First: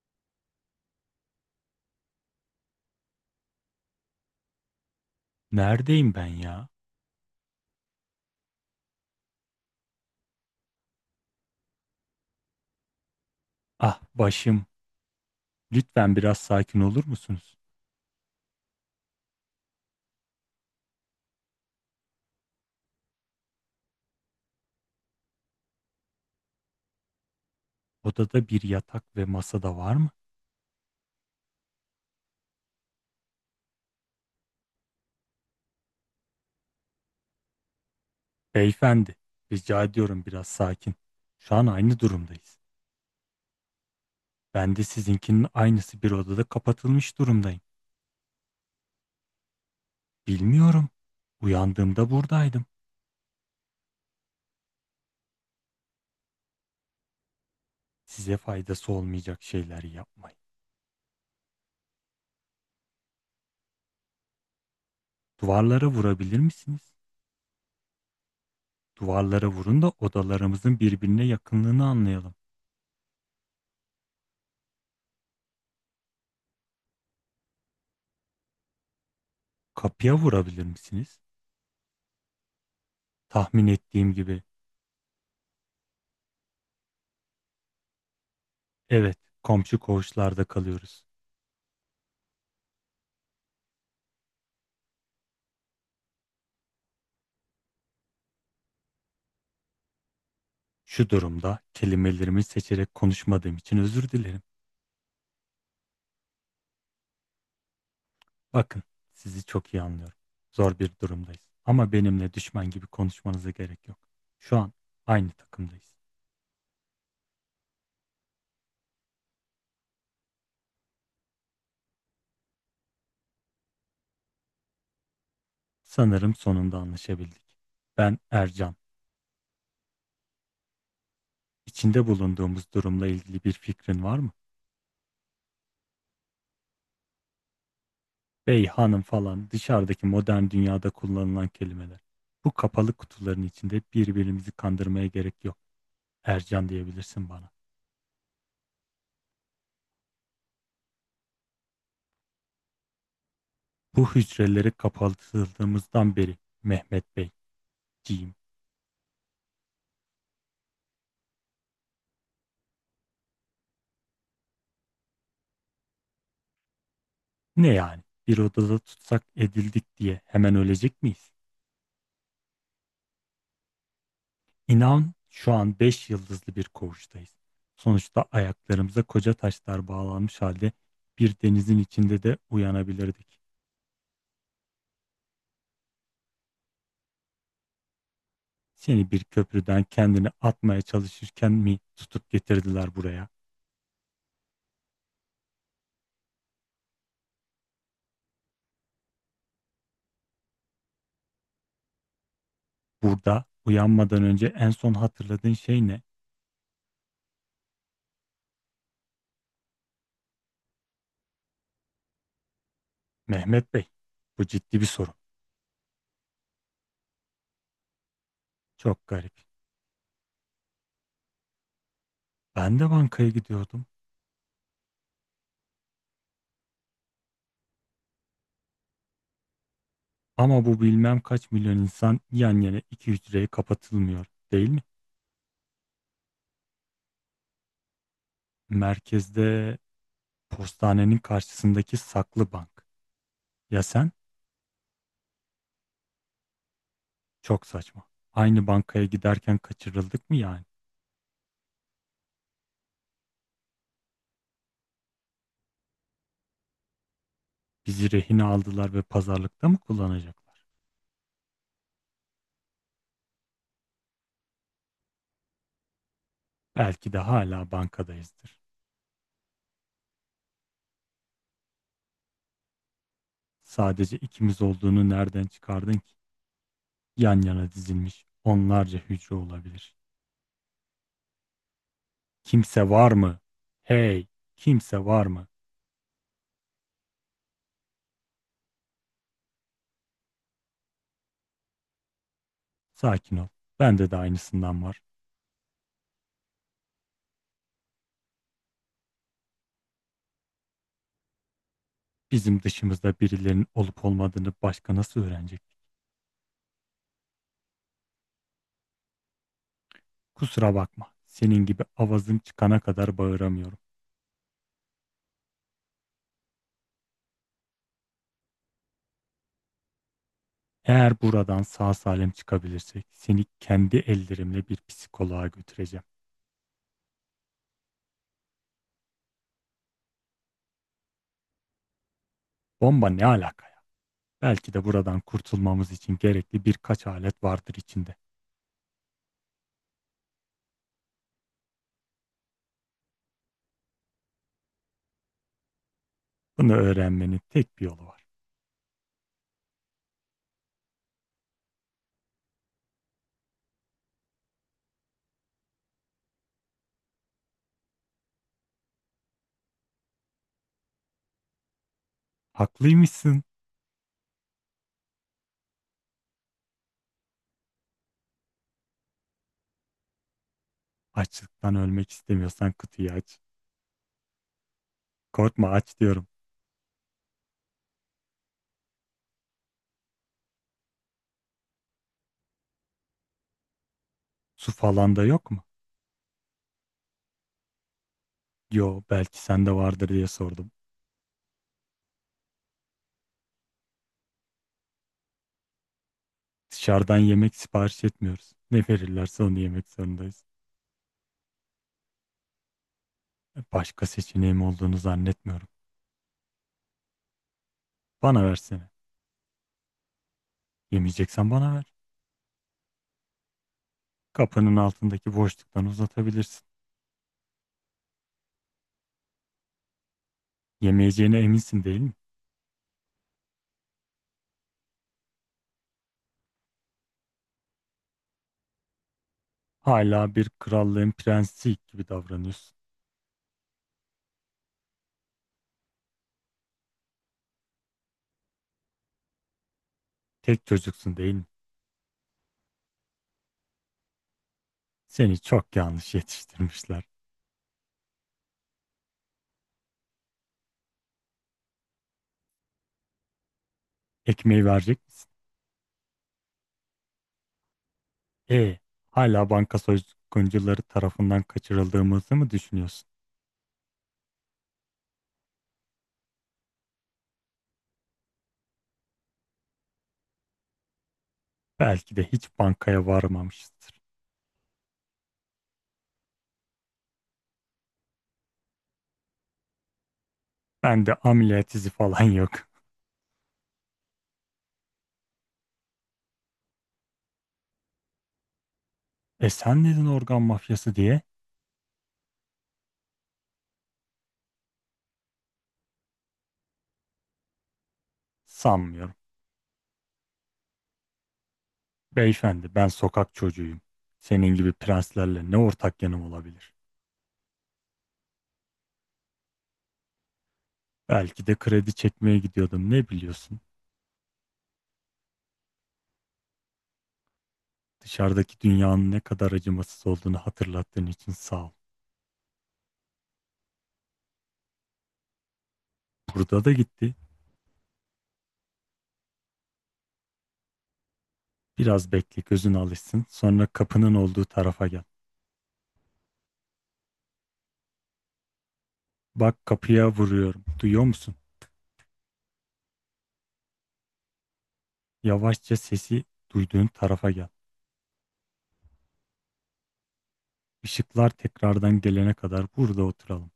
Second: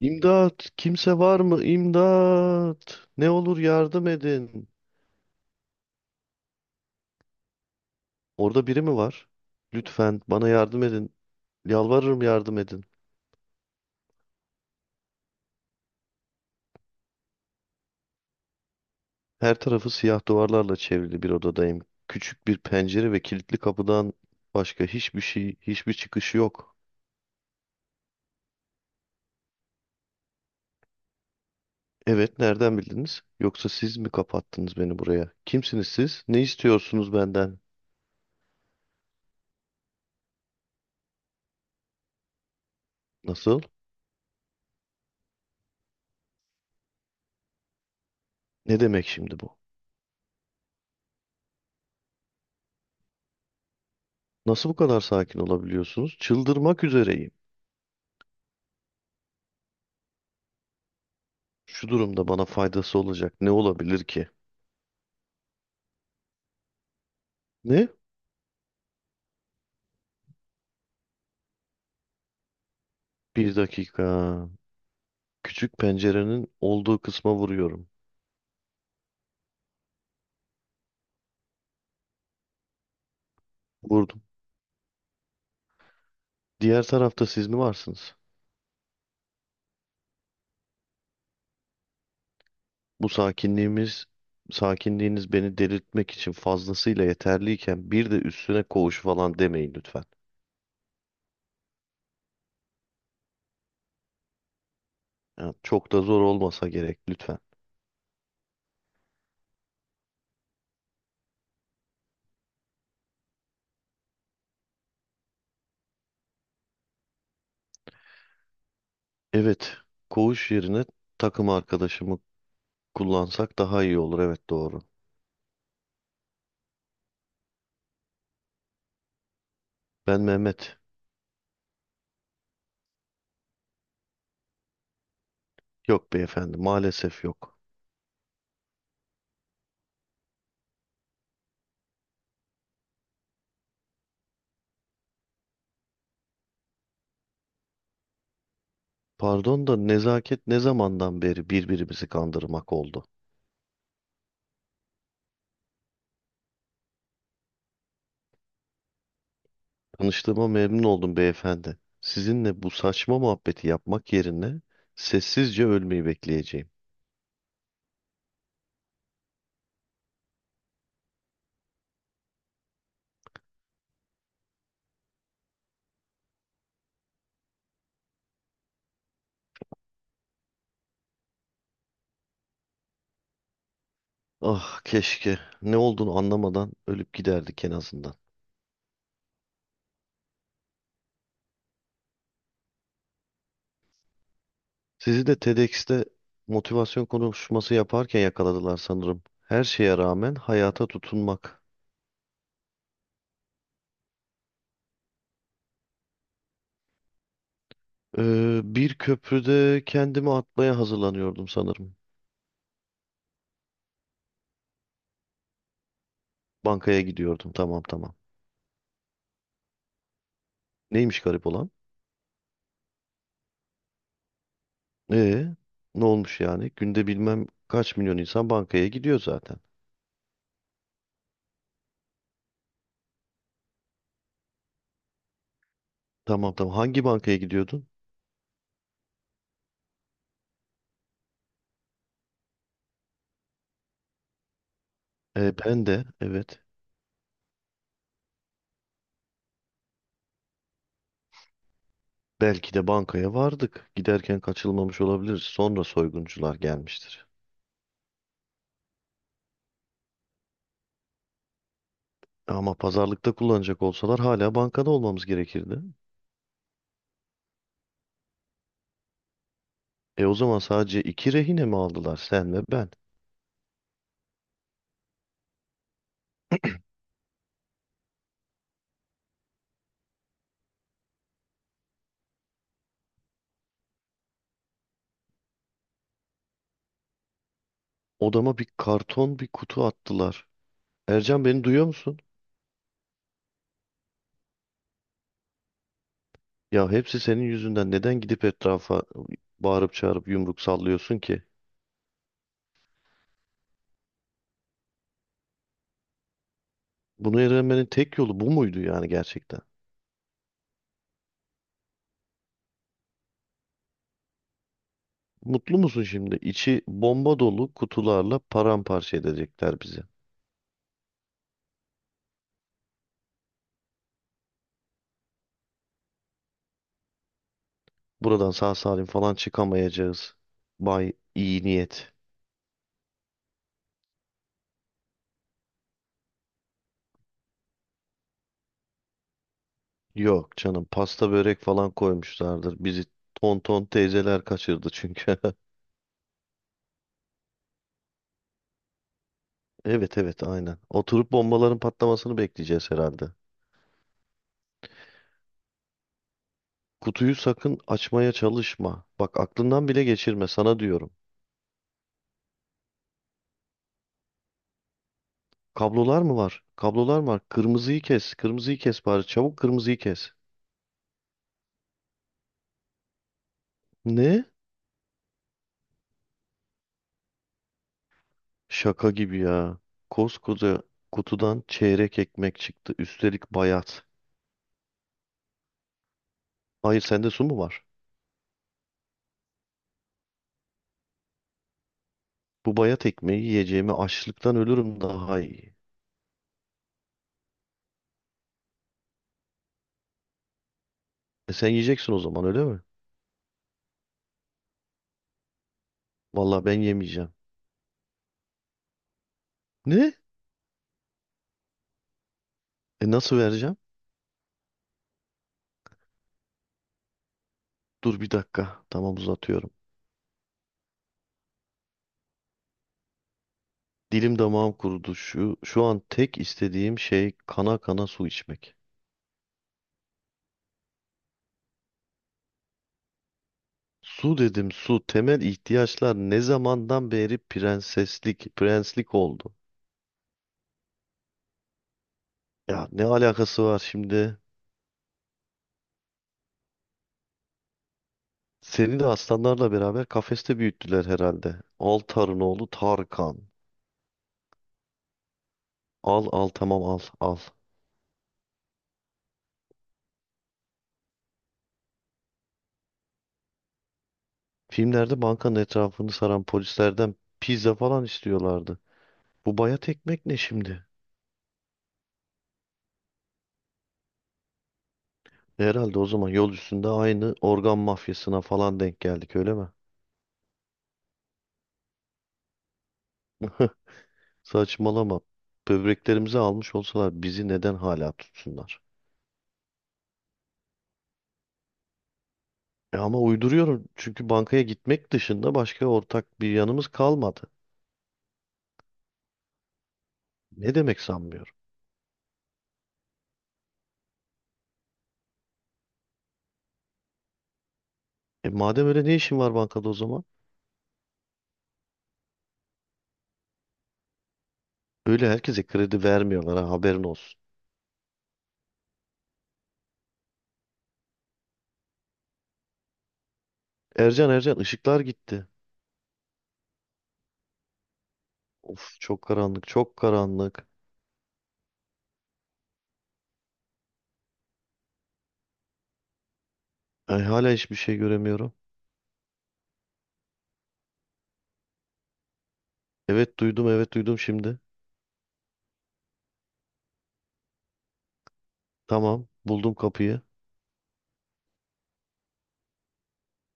İmdat! Kimse var mı? İmdat! Ne olur yardım edin. Neredeyim ben ya? Orada biri mi var? Lütfen bana yardım edin. Yalvarırım yardım edin. Ah başım. Lütfen biraz sakin olur musunuz? Her tarafı siyah duvarlarla çevrili bir odadayım. Küçük bir pencere ve kilitli kapıdan başka hiçbir şey, hiçbir çıkış yok. Odada bir yatak ve masada var mı? Evet, nereden bildiniz? Yoksa siz mi kapattınız beni buraya? Kimsiniz siz? Ne istiyorsunuz benden? Beyefendi, rica ediyorum biraz sakin. Şu an aynı durumdayız. Nasıl? Ben de sizinkinin aynısı bir odada kapatılmış durumdayım. Ne demek şimdi bu? Bilmiyorum. Uyandığımda buradaydım. Nasıl bu kadar sakin olabiliyorsunuz? Çıldırmak üzereyim. Size faydası olmayacak şeyler yapmayın. Şu durumda bana faydası olacak ne olabilir ki? Duvarlara vurabilir misiniz? Ne? Duvarlara vurun da odalarımızın birbirine yakınlığını anlayalım. Bir dakika. Küçük pencerenin olduğu kısma vuruyorum. Kapıya vurabilir misiniz? Tahmin ettiğim Vurdum. gibi. Diğer tarafta siz mi varsınız? Evet, komşu koğuşlarda kalıyoruz. Bu sakinliğimiz, sakinliğiniz beni delirtmek için fazlasıyla yeterliyken bir de üstüne koğuş falan demeyin lütfen. Şu durumda kelimelerimi seçerek konuşmadığım için özür dilerim. Ya, çok da zor olmasa gerek lütfen. Bakın, sizi çok iyi anlıyorum. Zor bir durumdayız. Ama benimle düşman gibi konuşmanıza gerek yok. Şu an aynı takımdayız. Evet, koğuş yerine takım arkadaşımı kullansak daha iyi olur. Evet doğru. Sanırım sonunda anlaşabildik. Ben Ercan. Ben Mehmet. İçinde bulunduğumuz durumla ilgili bir fikrin var mı? Yok beyefendi, maalesef yok. Bey, hanım falan dışarıdaki modern dünyada kullanılan kelimeler. Bu kapalı kutuların içinde birbirimizi kandırmaya gerek yok. Ercan diyebilirsin bana. Pardon da nezaket ne zamandan beri birbirimizi kandırmak oldu? Bu hücreleri kapatıldığımızdan beri Mehmet Beyciğim. Tanıştığıma memnun oldum beyefendi. Sizinle bu saçma muhabbeti yapmak yerine sessizce ölmeyi bekleyeceğim. Ne yani? Bir odada tutsak edildik diye hemen ölecek miyiz? İnan şu an 5 yıldızlı bir koğuştayız. Sonuçta ayaklarımıza koca taşlar bağlanmış halde bir denizin içinde de uyanabilirdik. Ah keşke ne olduğunu anlamadan ölüp giderdik en azından. Seni bir köprüden kendini atmaya çalışırken mi tutup getirdiler buraya? Sizi de TEDx'te motivasyon konuşması yaparken yakaladılar sanırım. Her şeye rağmen hayata tutunmak. Burada uyanmadan önce en son hatırladığın şey ne? Bir köprüde kendimi atmaya hazırlanıyordum sanırım. Mehmet Bey, bu ciddi bir sorun. Bankaya gidiyordum, tamam tamam. Çok garip. Neymiş garip olan? Ben de bankaya gidiyordum. E, ne olmuş yani? Günde bilmem kaç milyon insan bankaya gidiyor zaten. Ama bu bilmem kaç milyon insan yan yana iki hücreye kapatılmıyor, değil mi? Tamam tamam. Hangi bankaya gidiyordun? Merkezde postanenin karşısındaki saklı bank. Ya sen? Ben de, evet. Çok saçma. Aynı bankaya giderken kaçırıldık mı yani? Belki de bankaya vardık. Giderken kaçılmamış olabiliriz. Sonra soyguncular gelmiştir. Bizi rehine aldılar ve pazarlıkta mı kullanacaklar? Ama pazarlıkta kullanacak olsalar hala bankada olmamız gerekirdi. Belki de hala bankadayızdır. E, o zaman sadece iki rehine mi aldılar, sen ve ben? Sadece ikimiz olduğunu nereden çıkardın ki? Yan yana dizilmiş onlarca hücre olabilir. Kimse var mı? Hey, kimse var mı? Odama bir karton bir kutu attılar. Ercan, beni duyuyor musun? Sakin ol. Bende de aynısından var. Ya hepsi senin yüzünden, neden gidip etrafa bağırıp çağırıp yumruk sallıyorsun ki? Bizim dışımızda birilerinin olup olmadığını başka nasıl öğrenecek? Bunu öğrenmenin tek yolu bu muydu yani, gerçekten? Kusura bakma. Senin gibi avazım çıkana kadar bağıramıyorum. Mutlu musun şimdi? İçi bomba dolu kutularla paramparça edecekler bizi. Eğer buradan sağ salim çıkabilirsek seni kendi ellerimle bir psikoloğa götüreceğim. Buradan sağ salim falan çıkamayacağız, Bay iyi niyet. Bomba ne alaka ya? Belki de buradan kurtulmamız için gerekli birkaç alet vardır içinde. Yok canım, pasta börek falan koymuşlardır. Bizi tonton teyzeler kaçırdı çünkü. Bunu öğrenmenin tek bir yolu var. Evet evet, aynen. Oturup bombaların patlamasını bekleyeceğiz herhalde. Kutuyu sakın açmaya çalışma. Bak, aklından bile geçirme, sana diyorum. Haklıymışsın. Kablolar mı var? Kablolar mı var? Kırmızıyı kes. Kırmızıyı kes bari. Çabuk kırmızıyı kes. Açlıktan ölmek istemiyorsan kutuyu aç. Ne? Korkma, aç diyorum. Şaka gibi ya. Koskoca kutudan çeyrek ekmek çıktı. Üstelik bayat. Su falan da yok mu? Hayır, sende su mu var? Yo, belki sende vardır diye sordum. Bu bayat ekmeği yiyeceğimi açlıktan ölürüm daha iyi. Dışarıdan yemek sipariş etmiyoruz. Ne verirlerse onu yemek zorundayız. E sen yiyeceksin o zaman, öyle mi? Başka seçeneğim olduğunu zannetmiyorum. Vallahi ben yemeyeceğim. Bana versene. Ne? Yemeyeceksen bana ver. E nasıl vereceğim? Kapının altındaki boşluktan uzatabilirsin. Dur bir dakika. Tamam, uzatıyorum. Yemeyeceğine eminsin değil mi? Dilim damağım kurudu. Şu an tek istediğim şey kana kana su içmek. Hala bir krallığın prensi gibi davranıyorsun. Su dedim, su. Temel ihtiyaçlar ne zamandan beri prenseslik prenslik oldu? Tek çocuksun değil mi? Ya ne alakası var şimdi? Seni çok yanlış yetiştirmişler. Seni de aslanlarla beraber kafeste büyüttüler herhalde. Al, Tarınoğlu Tarkan. Ekmeği verecek misin? Al al, tamam, al al. E, hala banka soyguncuları tarafından kaçırıldığımızı mı düşünüyorsun? Filmlerde bankanın etrafını saran polislerden pizza falan istiyorlardı. Bu bayat ekmek ne şimdi? Belki de hiç bankaya varmamışızdır. Herhalde o zaman yol üstünde aynı organ mafyasına falan denk geldik, öyle mi? Ben de ameliyat izi falan yok. Saçmalama. Böbreklerimizi almış olsalar bizi neden hala tutsunlar? E sen dedin organ mafyası diye E ama uyduruyorum, çünkü bankaya gitmek dışında başka ortak bir yanımız kalmadı. sanmıyorum. Ne demek sanmıyorum? Beyefendi ben sokak çocuğuyum. Senin gibi prenslerle ne ortak yanım olabilir? E madem öyle, ne işin var bankada o zaman? Belki de kredi çekmeye gidiyordum, ne biliyorsun? Öyle herkese kredi vermiyorlar ha, haberin olsun. Dışarıdaki dünyanın ne kadar acımasız olduğunu hatırlattığın için sağ ol. Ercan, Ercan, ışıklar gitti. Burada da gitti. Of, çok karanlık, çok karanlık. Biraz bekle, gözün alışsın. Sonra kapının olduğu tarafa gel. Ay, hala hiçbir şey göremiyorum. Bak, kapıya vuruyorum. Duyuyor musun? Evet duydum, evet duydum şimdi. Yavaşça sesi duyduğun tarafa gel. Tamam, buldum kapıyı. Işıklar tekrardan gelene kadar burada oturalım.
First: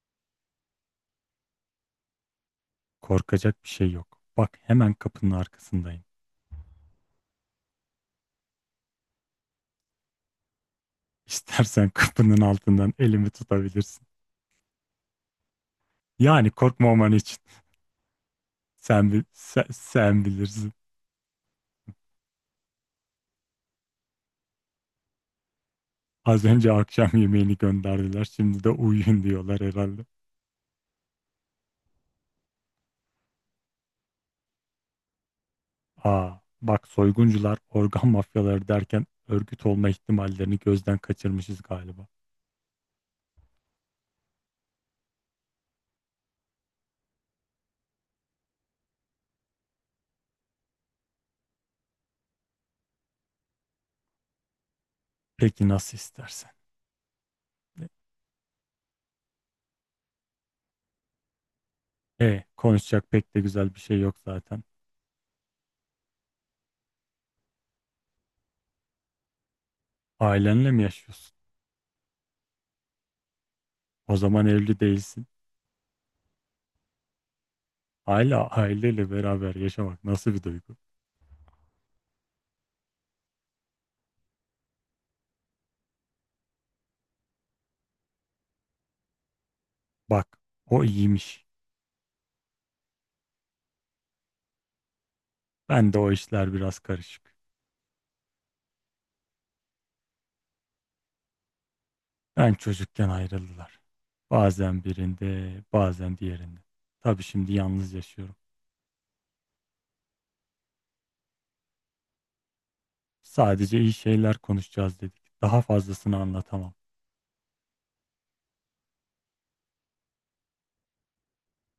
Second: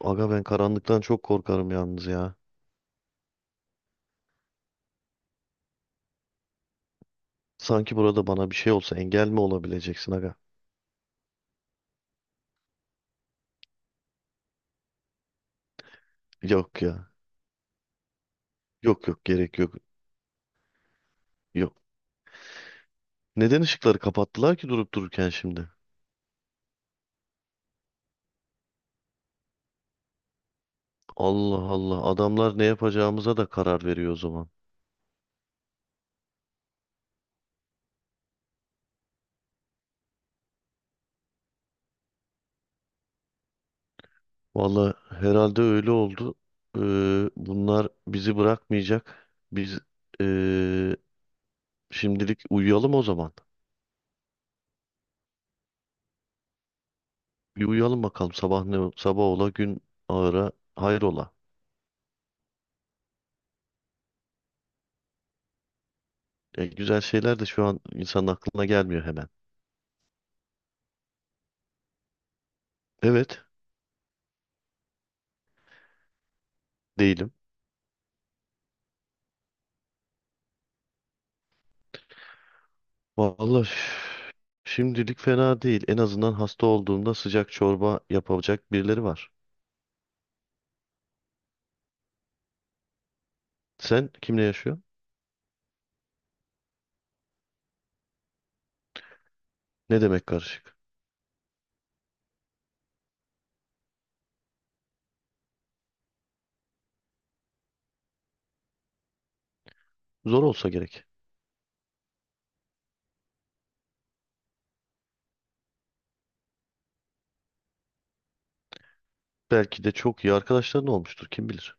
Aga, ben karanlıktan çok korkarım yalnız ya. Korkacak bir şey yok. Bak, hemen kapının arkasındayım. Sanki burada bana bir şey olsa engel mi olabileceksin aga? İstersen kapının altından elimi tutabilirsin. Yani Yok ya. korkmaman için. Yok Sen, bil- yok, gerek sen, yok. sen bilirsin. Yok. Neden ışıkları kapattılar ki durup dururken şimdi? Az önce akşam yemeğini gönderdiler. Şimdi de uyuyun diyorlar herhalde. Allah Allah, adamlar ne yapacağımıza da karar veriyor o zaman. Aa, bak, soyguncular organ mafyaları derken örgüt olma ihtimallerini gözden kaçırmışız galiba. Valla herhalde öyle oldu. Ee, Bunlar bizi bırakmayacak. Biz ee, şimdilik uyuyalım o zaman. Peki, nasıl istersen. Bir uyuyalım bakalım, sabah ne sabah ola, gün ağıra hayrola. Konuşacak pek de güzel bir şey yok zaten. E, güzel şeyler de şu an insanın aklına gelmiyor hemen. Ailenle mi yaşıyorsun? Evet, O zaman evli değilsin. değilim. Hala aileyle beraber yaşamak nasıl bir duygu? Vallahi Valla şimdilik fena değil. En azından hasta olduğumda sıcak çorba yapacak birileri var. Bak, o iyiymiş. Sen kimle yaşıyorsun? Ben de o işler biraz karışık. Ne demek karışık? Ben çocukken ayrıldılar. Bazen birinde, bazen diğerinde. Tabii şimdi yalnız yaşıyorum. Zor olsa gerek. Sadece iyi şeyler konuşacağız dedik. Daha fazlasını anlatamam. Belki de çok iyi arkadaşların olmuştur. Kim bilir?